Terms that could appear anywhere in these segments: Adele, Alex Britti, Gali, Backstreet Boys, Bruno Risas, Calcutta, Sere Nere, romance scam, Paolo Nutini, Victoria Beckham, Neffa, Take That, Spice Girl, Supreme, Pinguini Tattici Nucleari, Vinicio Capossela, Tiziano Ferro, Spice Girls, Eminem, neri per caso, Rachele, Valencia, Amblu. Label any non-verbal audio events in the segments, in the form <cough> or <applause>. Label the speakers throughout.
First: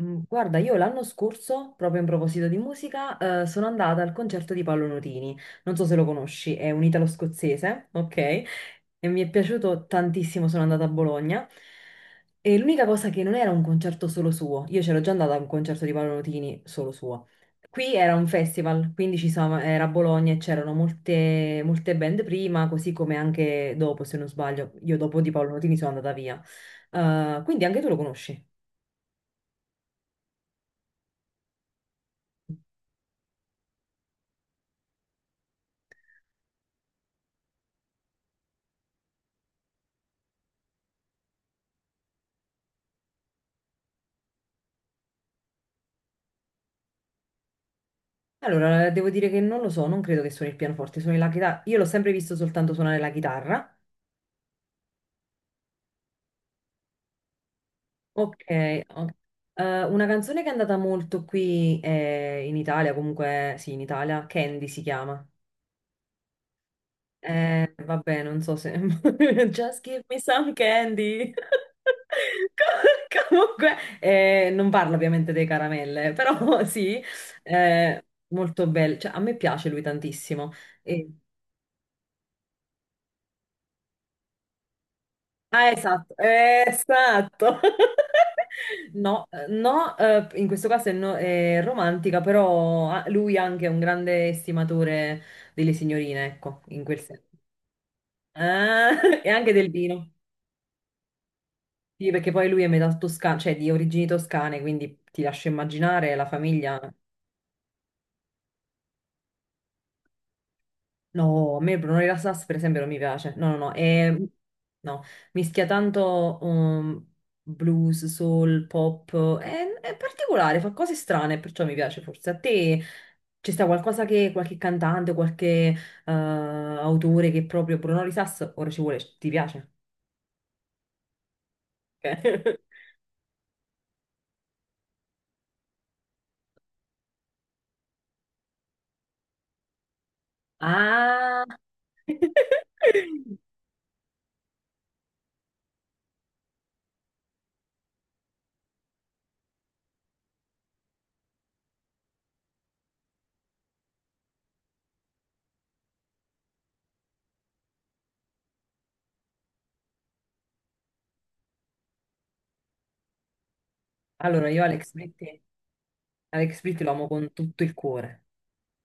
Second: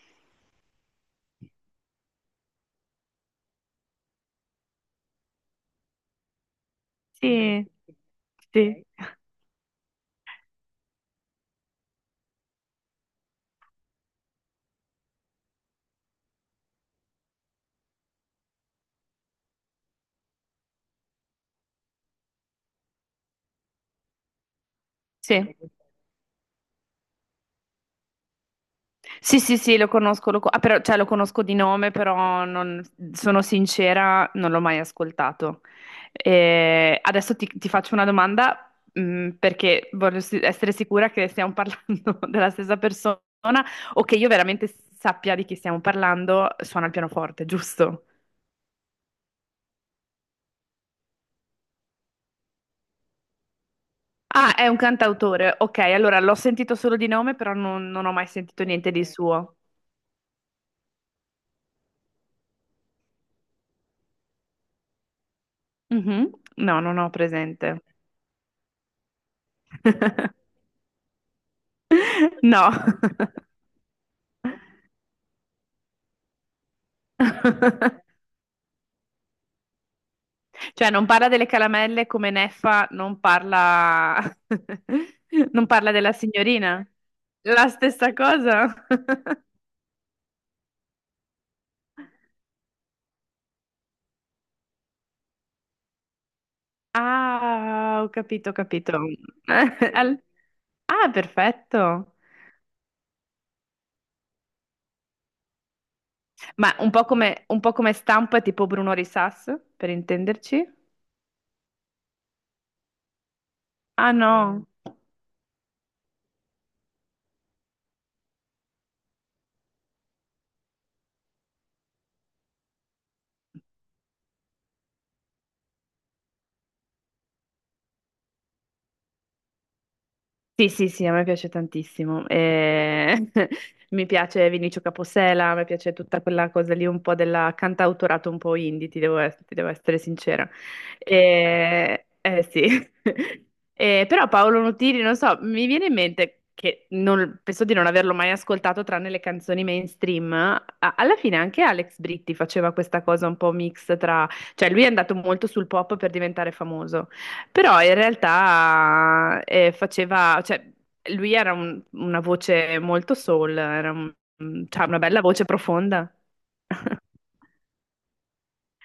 Speaker 1: Guarda, io l'anno scorso, proprio in proposito di musica, sono andata al concerto di Paolo Nutini. Non so se lo conosci, è un
Speaker 2: Sì,
Speaker 1: italo-scozzese, ok?
Speaker 2: sì,
Speaker 1: E mi è piaciuto tantissimo, sono andata a Bologna. E l'unica cosa che non era un concerto solo suo, io c'ero già andata a un concerto di Paolo Nutini solo suo. Qui era un festival, quindi era a Bologna e c'erano molte, molte band prima, così come anche dopo, se non sbaglio. Io dopo di
Speaker 2: sì,
Speaker 1: Paolo Nutini sono andata via. Quindi anche tu lo conosci.
Speaker 2: sì, sì, sì, lo conosco, ah, però, cioè, lo conosco di nome, però sono sincera, non l'ho mai ascoltato. Adesso ti faccio una domanda, perché essere sicura che stiamo parlando <laughs> della stessa persona o che io veramente sappia di chi stiamo parlando, suona il pianoforte, giusto?
Speaker 1: Allora, devo dire che non lo so, non credo che suoni il pianoforte, suoni la chitarra. Io l'ho sempre visto soltanto suonare la chitarra.
Speaker 2: Ah, è un cantautore, ok, allora l'ho sentito solo di nome, però non ho mai
Speaker 1: Ok,
Speaker 2: sentito niente di
Speaker 1: ok.
Speaker 2: suo.
Speaker 1: Una canzone che è andata molto qui in Italia, comunque sì, in Italia, Candy si chiama.
Speaker 2: Mhm. No, non ho presente.
Speaker 1: Vabbè, non so se... <laughs> Just give me
Speaker 2: <laughs>
Speaker 1: some candy. <laughs>
Speaker 2: No,
Speaker 1: Comunque, non parlo ovviamente dei caramelle, però <laughs> sì,
Speaker 2: <laughs>
Speaker 1: molto bello. Cioè, a me piace lui tantissimo.
Speaker 2: cioè non parla delle caramelle come Neffa non parla, <laughs> non
Speaker 1: Ah,
Speaker 2: parla della
Speaker 1: esatto,
Speaker 2: signorina.
Speaker 1: esatto. <laughs>
Speaker 2: La stessa cosa?
Speaker 1: No,
Speaker 2: <laughs>
Speaker 1: no, in questo caso è, è romantica, però ah, lui anche è un grande estimatore delle signorine, ecco, in quel senso.
Speaker 2: Ah, ho capito, ho
Speaker 1: Ah,
Speaker 2: capito.
Speaker 1: <laughs> e anche del
Speaker 2: <laughs>
Speaker 1: vino.
Speaker 2: Al- Ah,
Speaker 1: Sì,
Speaker 2: perfetto.
Speaker 1: perché poi lui è metà toscano, cioè di origini toscane, quindi ti lascio immaginare la
Speaker 2: Ma
Speaker 1: famiglia.
Speaker 2: un po' come stampa tipo Bruno Risas, per intenderci?
Speaker 1: No, a me Bruno Rilassas per esempio non mi piace. No, no, no.
Speaker 2: Ah,
Speaker 1: E,
Speaker 2: no.
Speaker 1: no. Mischia tanto blues, soul, pop. È particolare, fa cose strane, perciò mi piace forse. A te ci sta qualcosa che qualche cantante, qualche autore che proprio Bruno Risas, ora ci vuole, ti piace?
Speaker 2: Sì, sì, sì, a me piace
Speaker 1: Ok.
Speaker 2: tantissimo.
Speaker 1: <laughs>
Speaker 2: <laughs> Mi piace Vinicio Capossela, mi piace tutta quella cosa lì, un po' della cantautorato un po' indie, ti devo essere sincera.
Speaker 1: Ah!
Speaker 2: Eh, sì.
Speaker 1: <laughs>
Speaker 2: <laughs> Però Paolo Nutini, non so, mi viene in mente che penso di non averlo mai ascoltato tranne le canzoni mainstream. Alla fine anche Alex Britti faceva questa cosa un po' mix tra... Cioè lui è andato molto sul pop per diventare famoso. Però in realtà faceva, cioè, lui era una voce molto soul, era
Speaker 1: Allora, io
Speaker 2: cioè,
Speaker 1: Alex
Speaker 2: una bella
Speaker 1: Britti,
Speaker 2: voce profonda.
Speaker 1: Alex Britti lo
Speaker 2: <laughs>
Speaker 1: amo con tutto il cuore.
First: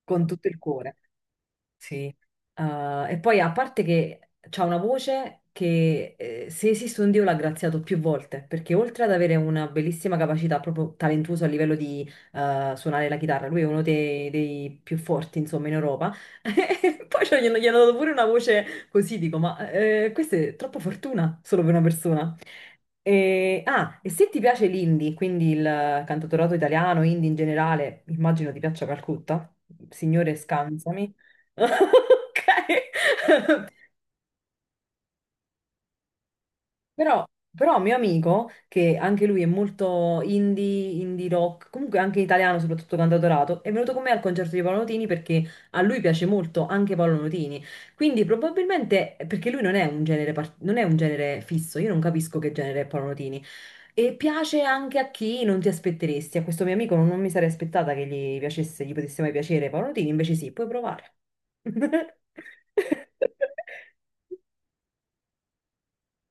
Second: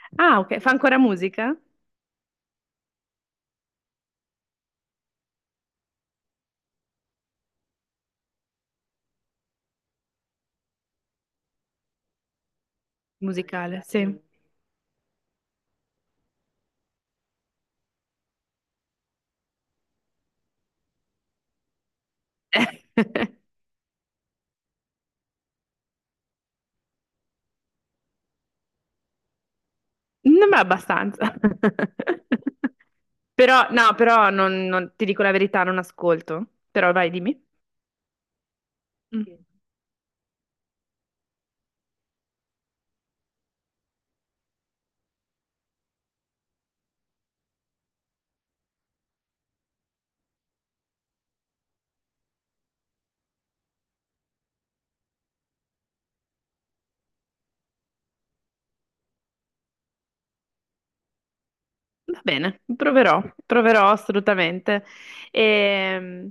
Speaker 1: Con
Speaker 2: Ah,
Speaker 1: tutto
Speaker 2: ok,
Speaker 1: il
Speaker 2: fa
Speaker 1: cuore.
Speaker 2: ancora musica?
Speaker 1: Sì, e poi a parte che c'ha una voce che se esiste un Dio l'ha graziato più volte, perché oltre ad avere una bellissima capacità, proprio talentuoso a livello di suonare la chitarra, lui è
Speaker 2: Musicale,
Speaker 1: uno
Speaker 2: sì.
Speaker 1: dei più forti, insomma, in Europa. <laughs> E poi cioè, gli hanno dato pure una voce così, dico, ma questa è troppa fortuna solo per una persona.
Speaker 2: <laughs>
Speaker 1: E se ti piace l'indie, quindi il cantautorato italiano, indie in generale, immagino ti piaccia Calcutta, signore
Speaker 2: Non ma
Speaker 1: scansami.
Speaker 2: abbastanza. <laughs>
Speaker 1: <laughs>
Speaker 2: Però,
Speaker 1: Ok.
Speaker 2: no, però non ti dico la verità, non ascolto. Però vai,
Speaker 1: Però,
Speaker 2: dimmi.
Speaker 1: però mio amico, che anche lui
Speaker 2: Mm.
Speaker 1: è molto indie, indie rock, comunque anche italiano, soprattutto cantautorato, è venuto con me al concerto di Paolo Nutini perché a lui piace molto anche Paolo Nutini. Quindi probabilmente, perché lui non è un genere, non è un genere fisso, io non capisco che genere è Paolo Nutini. E piace anche a chi non ti aspetteresti. A questo mio amico non mi sarei aspettata che gli piacesse, gli potesse mai piacere Paolo Nutini, invece sì, puoi provare. <laughs>
Speaker 2: Va bene, proverò, proverò assolutamente. E,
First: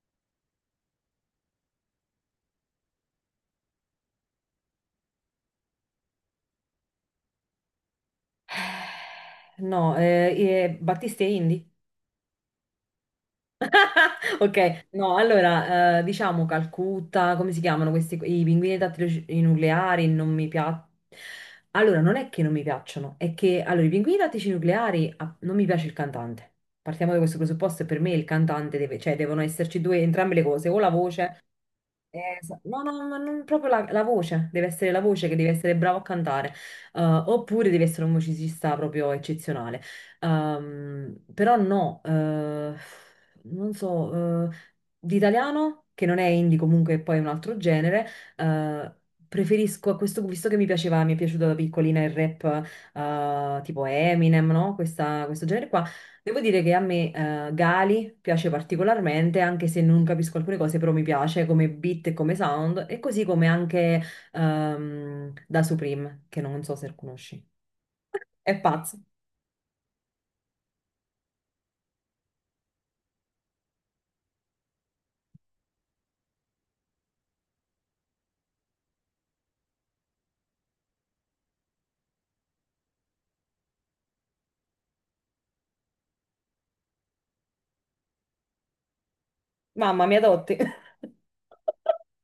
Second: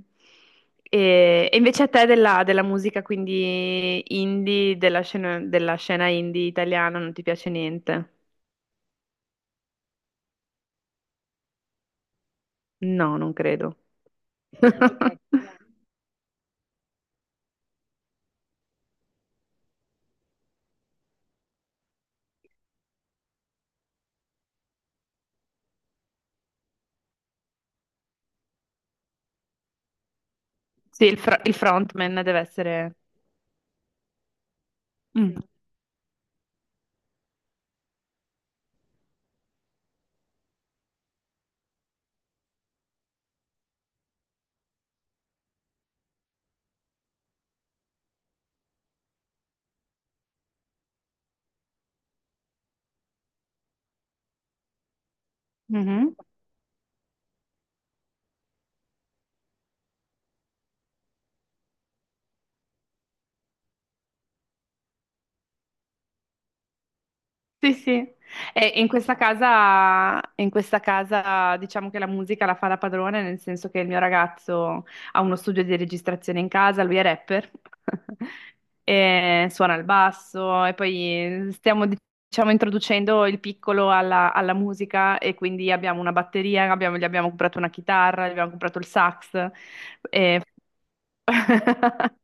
Speaker 2: e invece a te della musica, quindi indie, della scena indie italiana, non ti piace niente?
Speaker 1: No, Battisti e Indy?
Speaker 2: No, non credo.
Speaker 1: <laughs> Ok, no,
Speaker 2: <laughs>
Speaker 1: allora, diciamo Calcutta, come si chiamano questi, i pinguini tattici nucleari, non mi piacciono. Allora, non è che non mi piacciono, è che, allora, i pinguini tattici nucleari, ah, non mi piace il cantante. Partiamo da questo presupposto e per me il cantante deve, cioè devono esserci due, entrambe le cose, o la
Speaker 2: Sì,
Speaker 1: voce.
Speaker 2: il frontman deve
Speaker 1: No,
Speaker 2: essere...
Speaker 1: no, ma non proprio la voce, deve essere la voce che
Speaker 2: Mm.
Speaker 1: deve essere bravo a cantare, oppure deve essere un musicista proprio eccezionale. Però no, non so, l'italiano, che non è indie comunque, poi è un altro genere, eh, preferisco a questo, visto che mi piaceva, mi è piaciuto da piccolina il rap, tipo Eminem, no? Questo genere qua.
Speaker 2: Mhm.
Speaker 1: Devo dire che a me Gali piace particolarmente, anche se non capisco alcune cose, però mi piace come beat e come sound, e così come anche da Supreme, che non so se conosci.
Speaker 2: Sì, sì.
Speaker 1: È
Speaker 2: E in
Speaker 1: pazzo.
Speaker 2: questa casa, in questa casa diciamo che la musica la fa la padrona, nel senso che il mio ragazzo ha uno studio di registrazione in casa, lui è rapper, <laughs> e suona il basso e poi stiamo diciamo introducendo il piccolo alla musica e quindi abbiamo una batteria, gli abbiamo comprato una chitarra, gli abbiamo comprato il sax,
Speaker 1: Mamma, mi
Speaker 2: e
Speaker 1: adotti. <laughs>
Speaker 2: <laughs>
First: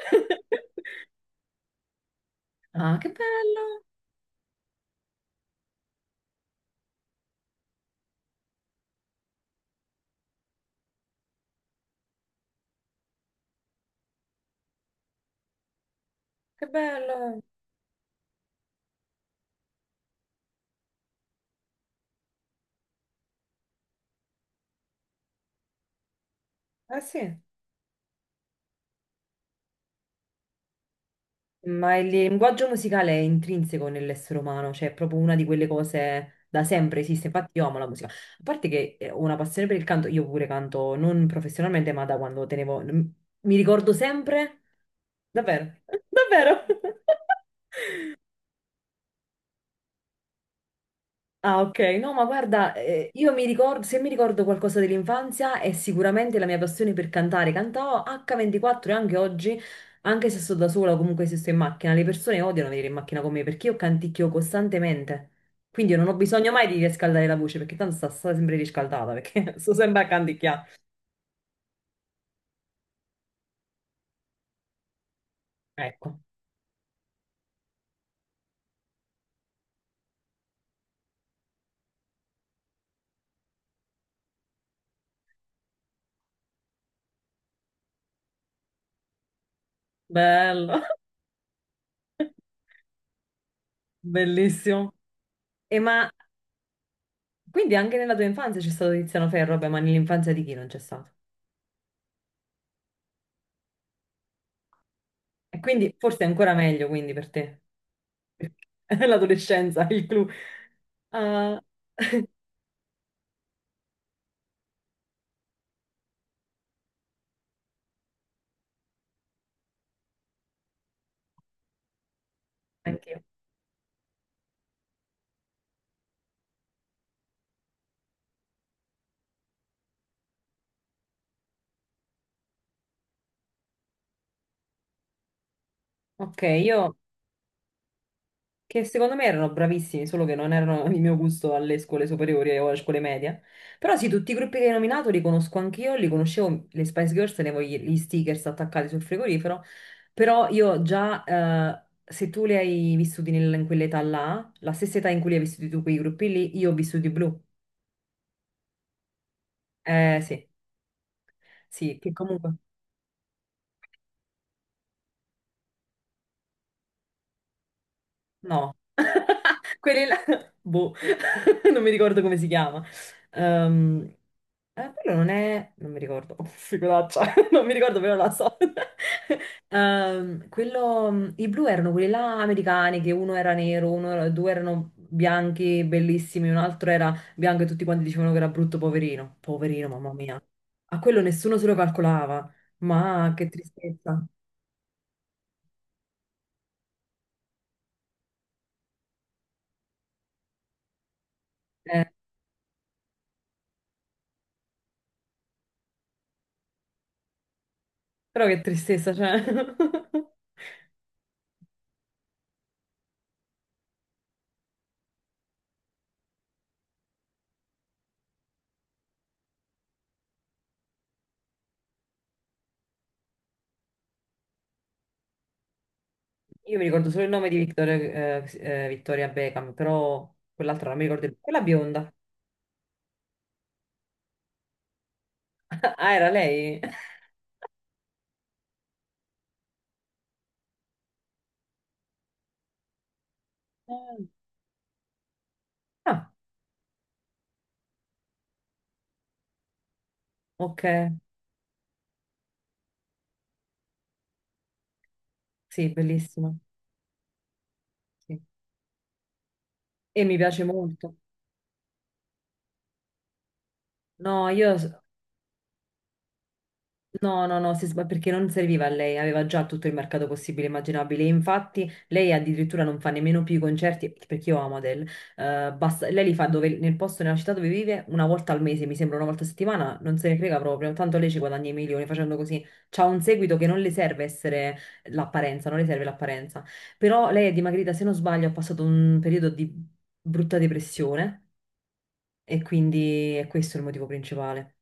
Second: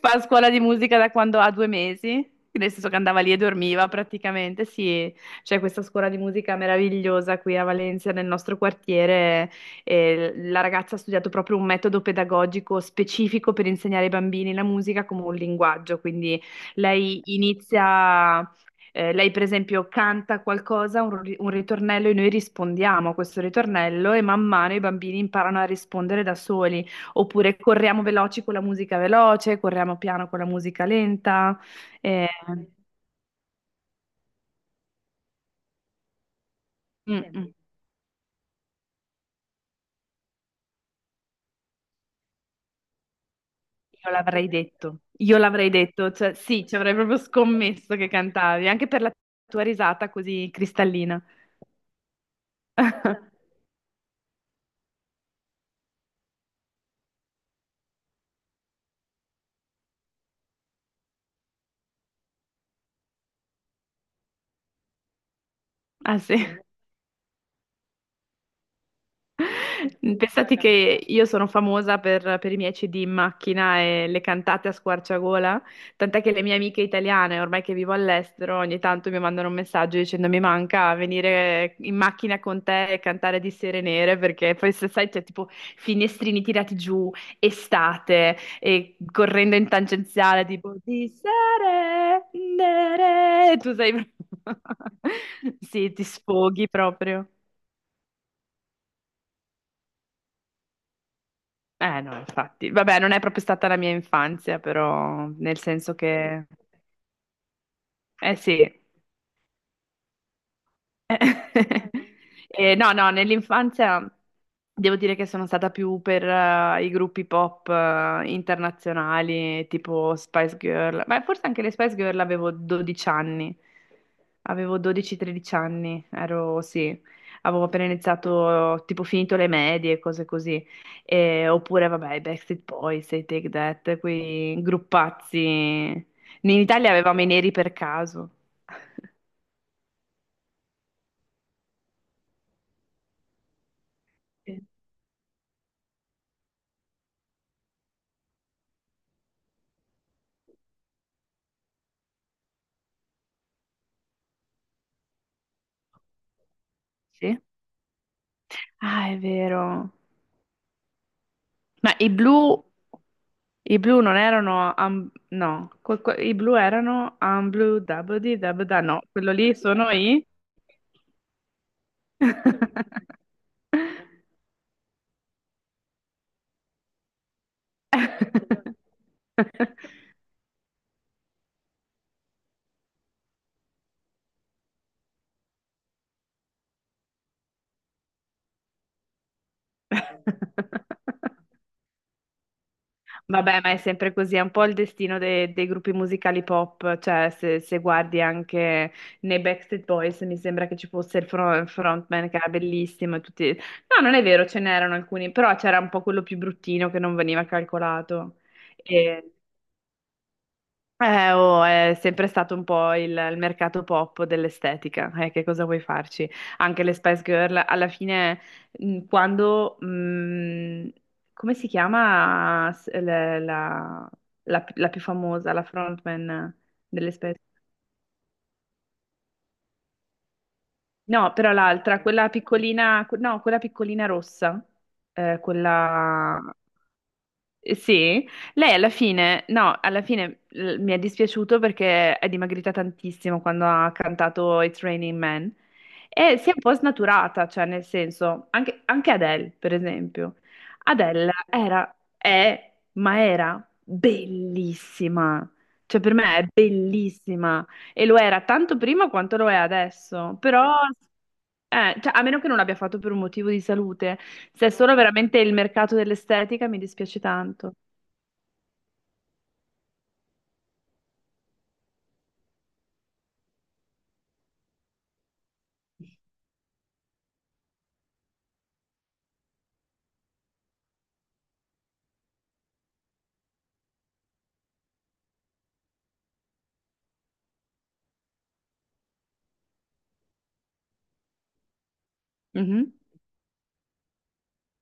Speaker 2: fa a scuola di musica da quando ha 2 mesi, nel senso
Speaker 1: Ah,
Speaker 2: che
Speaker 1: che
Speaker 2: andava lì e
Speaker 1: bello,
Speaker 2: dormiva praticamente. Sì, c'è questa scuola di musica meravigliosa qui a Valencia, nel nostro quartiere. E la ragazza ha studiato proprio un metodo pedagogico specifico per insegnare ai bambini la musica come un linguaggio. Quindi
Speaker 1: che
Speaker 2: lei
Speaker 1: bello.
Speaker 2: inizia. Lei, per esempio, canta qualcosa, un ritornello, e noi rispondiamo a questo ritornello, e man mano i bambini imparano a rispondere da soli.
Speaker 1: Eh sì.
Speaker 2: Oppure corriamo veloci con la musica veloce, corriamo piano con la musica lenta.
Speaker 1: Ma il
Speaker 2: eh,
Speaker 1: linguaggio musicale è intrinseco nell'essere umano, cioè è proprio una di quelle cose da sempre
Speaker 2: mm,
Speaker 1: esiste.
Speaker 2: mm.
Speaker 1: Infatti io amo la musica. A parte che ho una passione per il canto, io pure canto non professionalmente, ma da quando tenevo... Mi ricordo
Speaker 2: Io l'avrei
Speaker 1: sempre...
Speaker 2: detto, io l'avrei
Speaker 1: Davvero? <laughs>
Speaker 2: detto, cioè,
Speaker 1: Davvero?
Speaker 2: sì, ci avrei proprio
Speaker 1: <laughs>
Speaker 2: scommesso che cantavi, anche per la tua risata così cristallina.
Speaker 1: Ah, ok. No, ma guarda, io mi
Speaker 2: <laughs>
Speaker 1: ricordo, se mi ricordo qualcosa dell'infanzia è sicuramente la mia passione per cantare. Cantavo H24 e anche oggi, anche se sto da sola o comunque se sto in macchina, le persone odiano venire in macchina con me perché io canticchio costantemente. Quindi io non ho
Speaker 2: Ah sì.
Speaker 1: bisogno mai di riscaldare la voce perché tanto sta sempre riscaldata perché <laughs> sto sempre a
Speaker 2: <laughs> Pensate
Speaker 1: canticchiare.
Speaker 2: che io sono famosa per, i miei CD in macchina e le cantate a squarciagola,
Speaker 1: Ecco,
Speaker 2: tant'è che le mie amiche italiane, ormai che vivo all'estero, ogni tanto mi mandano un messaggio dicendo mi manca venire in macchina con te e cantare di Sere Nere, perché poi se sai c'è tipo finestrini tirati giù, estate, e correndo in tangenziale tipo
Speaker 1: bello,
Speaker 2: di Sere
Speaker 1: <laughs>
Speaker 2: Nere, tu sei...
Speaker 1: bellissimo.
Speaker 2: <laughs>
Speaker 1: E
Speaker 2: Sì, ti
Speaker 1: ma
Speaker 2: sfoghi proprio.
Speaker 1: quindi anche nella tua infanzia c'è stato Tiziano Ferro, vabbè, ma nell'infanzia di chi non c'è stato?
Speaker 2: Eh no, infatti. Vabbè, non è proprio stata la mia infanzia, però nel
Speaker 1: E quindi
Speaker 2: senso
Speaker 1: forse è
Speaker 2: che...
Speaker 1: ancora meglio quindi per te.
Speaker 2: Eh sì,
Speaker 1: <laughs> L'adolescenza, il clou. Ah,
Speaker 2: <laughs> eh, no, no, nell'infanzia devo dire che sono stata più per i gruppi pop internazionali, tipo Spice Girl, ma forse anche le Spice Girl avevo 12
Speaker 1: anch'io.
Speaker 2: anni, avevo 12-13 anni, ero, sì, avevo appena iniziato, tipo finito le medie, cose così. Oppure vabbè, i Backstreet Boys, i Take That, quei gruppazzi,
Speaker 1: Ok,
Speaker 2: in Italia
Speaker 1: io
Speaker 2: avevamo i neri per caso.
Speaker 1: che secondo me erano bravissimi, solo che non erano il mio gusto alle scuole superiori o alle scuole medie. Però sì, tutti i gruppi
Speaker 2: Sì.
Speaker 1: che hai nominato li conosco anch'io, li conoscevo, le Spice Girls, tenevo gli stickers attaccati sul frigorifero, però io già, se tu li hai vissuti in quell'età là, la stessa età in cui li hai vissuti tu quei gruppi lì, io ho vissuti i
Speaker 2: Sì?
Speaker 1: blu.
Speaker 2: Ah, è vero.
Speaker 1: Eh sì,
Speaker 2: Ma
Speaker 1: sì, che comunque...
Speaker 2: i blu non erano, am- no, i blu erano Amblu, Dabudi,
Speaker 1: No,
Speaker 2: Dabda, no, quello lì sono
Speaker 1: quelli là,
Speaker 2: i...
Speaker 1: <laughs> boh, <laughs> non mi ricordo come si chiama. Ehm, Quello non è, non mi ricordo, <laughs> oh, figuraccia, <laughs> non mi ricordo però la so. <laughs>
Speaker 2: <laughs>
Speaker 1: I blu erano quelli là americani, che uno era nero, due erano bianchi, bellissimi, un altro era bianco e tutti quanti dicevano che era brutto, poverino. Poverino, mamma mia. A quello nessuno se lo calcolava, ma che
Speaker 2: Vabbè, ma è sempre
Speaker 1: tristezza.
Speaker 2: così, è un po' il destino dei gruppi musicali pop, cioè se guardi anche nei Backstreet Boys mi sembra che ci fosse il
Speaker 1: Eh,
Speaker 2: frontman che era bellissimo e tutti... No, non è vero, ce n'erano alcuni, però c'era un po' quello più bruttino che non veniva calcolato.
Speaker 1: però che tristezza, cioè. <laughs>
Speaker 2: Oh, è sempre stato un po' il mercato pop dell'estetica, che cosa vuoi farci? Anche le Spice Girl, alla fine, quando, come si chiama la, la più famosa, la frontman
Speaker 1: Io mi ricordo
Speaker 2: delle
Speaker 1: solo il
Speaker 2: Spice.
Speaker 1: nome di Victoria Beckham, però quell'altra non mi ricordo.
Speaker 2: No,
Speaker 1: il-
Speaker 2: però
Speaker 1: Quella
Speaker 2: l'altra,
Speaker 1: bionda.
Speaker 2: quella piccolina, no, quella piccolina rossa,
Speaker 1: <laughs> Ah, era
Speaker 2: quella...
Speaker 1: lei?
Speaker 2: Sì, lei alla fine, no, alla fine mi è dispiaciuto perché è dimagrita tantissimo quando ha
Speaker 1: Mm.
Speaker 2: cantato It's Raining Men
Speaker 1: Ah,
Speaker 2: e si è un po' snaturata, cioè nel senso, anche, anche Adele, per esempio.
Speaker 1: ok.
Speaker 2: Adele era, è, ma era bellissima,
Speaker 1: Sì,
Speaker 2: cioè per me è
Speaker 1: bellissima.
Speaker 2: bellissima e lo
Speaker 1: Sì.
Speaker 2: era tanto prima quanto lo è
Speaker 1: E mi
Speaker 2: adesso,
Speaker 1: piace
Speaker 2: però
Speaker 1: molto.
Speaker 2: cioè, a meno che non l'abbia fatto per un motivo di salute,
Speaker 1: No,
Speaker 2: se è solo veramente il mercato dell'estetica mi dispiace
Speaker 1: No, no, no,
Speaker 2: tanto.
Speaker 1: perché non serviva a lei, aveva già tutto il mercato possibile e immaginabile. Infatti, lei addirittura non fa nemmeno più i concerti, perché io amo Adele. Lei li fa nel posto, nella città dove vive, una volta al mese, mi sembra una volta a settimana, non se ne frega proprio. Tanto lei ci guadagna i milioni facendo così. C'ha un seguito che non le serve essere l'apparenza, non le serve l'apparenza. Però lei è dimagrita, se non sbaglio, ha passato un periodo di brutta depressione e
Speaker 2: Mhm.
Speaker 1: quindi è questo il motivo principale.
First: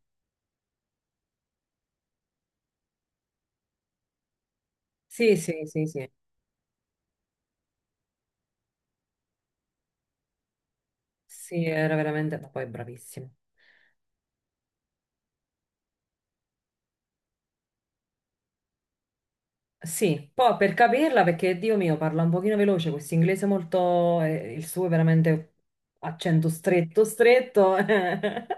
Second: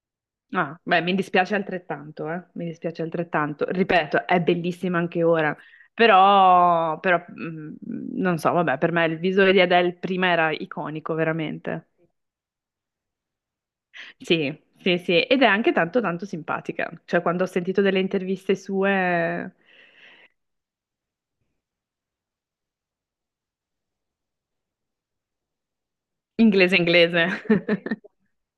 Speaker 2: Ah, beh, mi dispiace altrettanto, eh? Mi dispiace altrettanto. Ripeto, è bellissima anche
Speaker 1: Sì,
Speaker 2: ora,
Speaker 1: sì, sì, sì.
Speaker 2: però, non so, vabbè, per me il visuale di Adele prima era iconico,
Speaker 1: Sì,
Speaker 2: veramente.
Speaker 1: era veramente, ma poi è bravissimo.
Speaker 2: Sì, sì, sì, ed è anche tanto, tanto simpatica. Cioè, quando ho sentito delle interviste sue,
Speaker 1: Sì, poi per capirla, perché Dio mio parla un pochino veloce, questo inglese molto, il suo è veramente accento
Speaker 2: inglese,
Speaker 1: stretto,
Speaker 2: inglese.
Speaker 1: stretto.
Speaker 2: <laughs>
Speaker 1: <laughs>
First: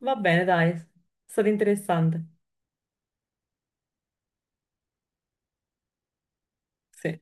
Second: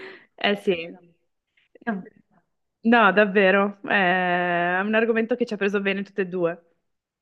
Speaker 1: Va bene,
Speaker 2: Eh
Speaker 1: dai,
Speaker 2: sì.
Speaker 1: è stato interessante.
Speaker 2: No, davvero, è un argomento che ci ha preso bene tutte e due.
Speaker 1: Sì.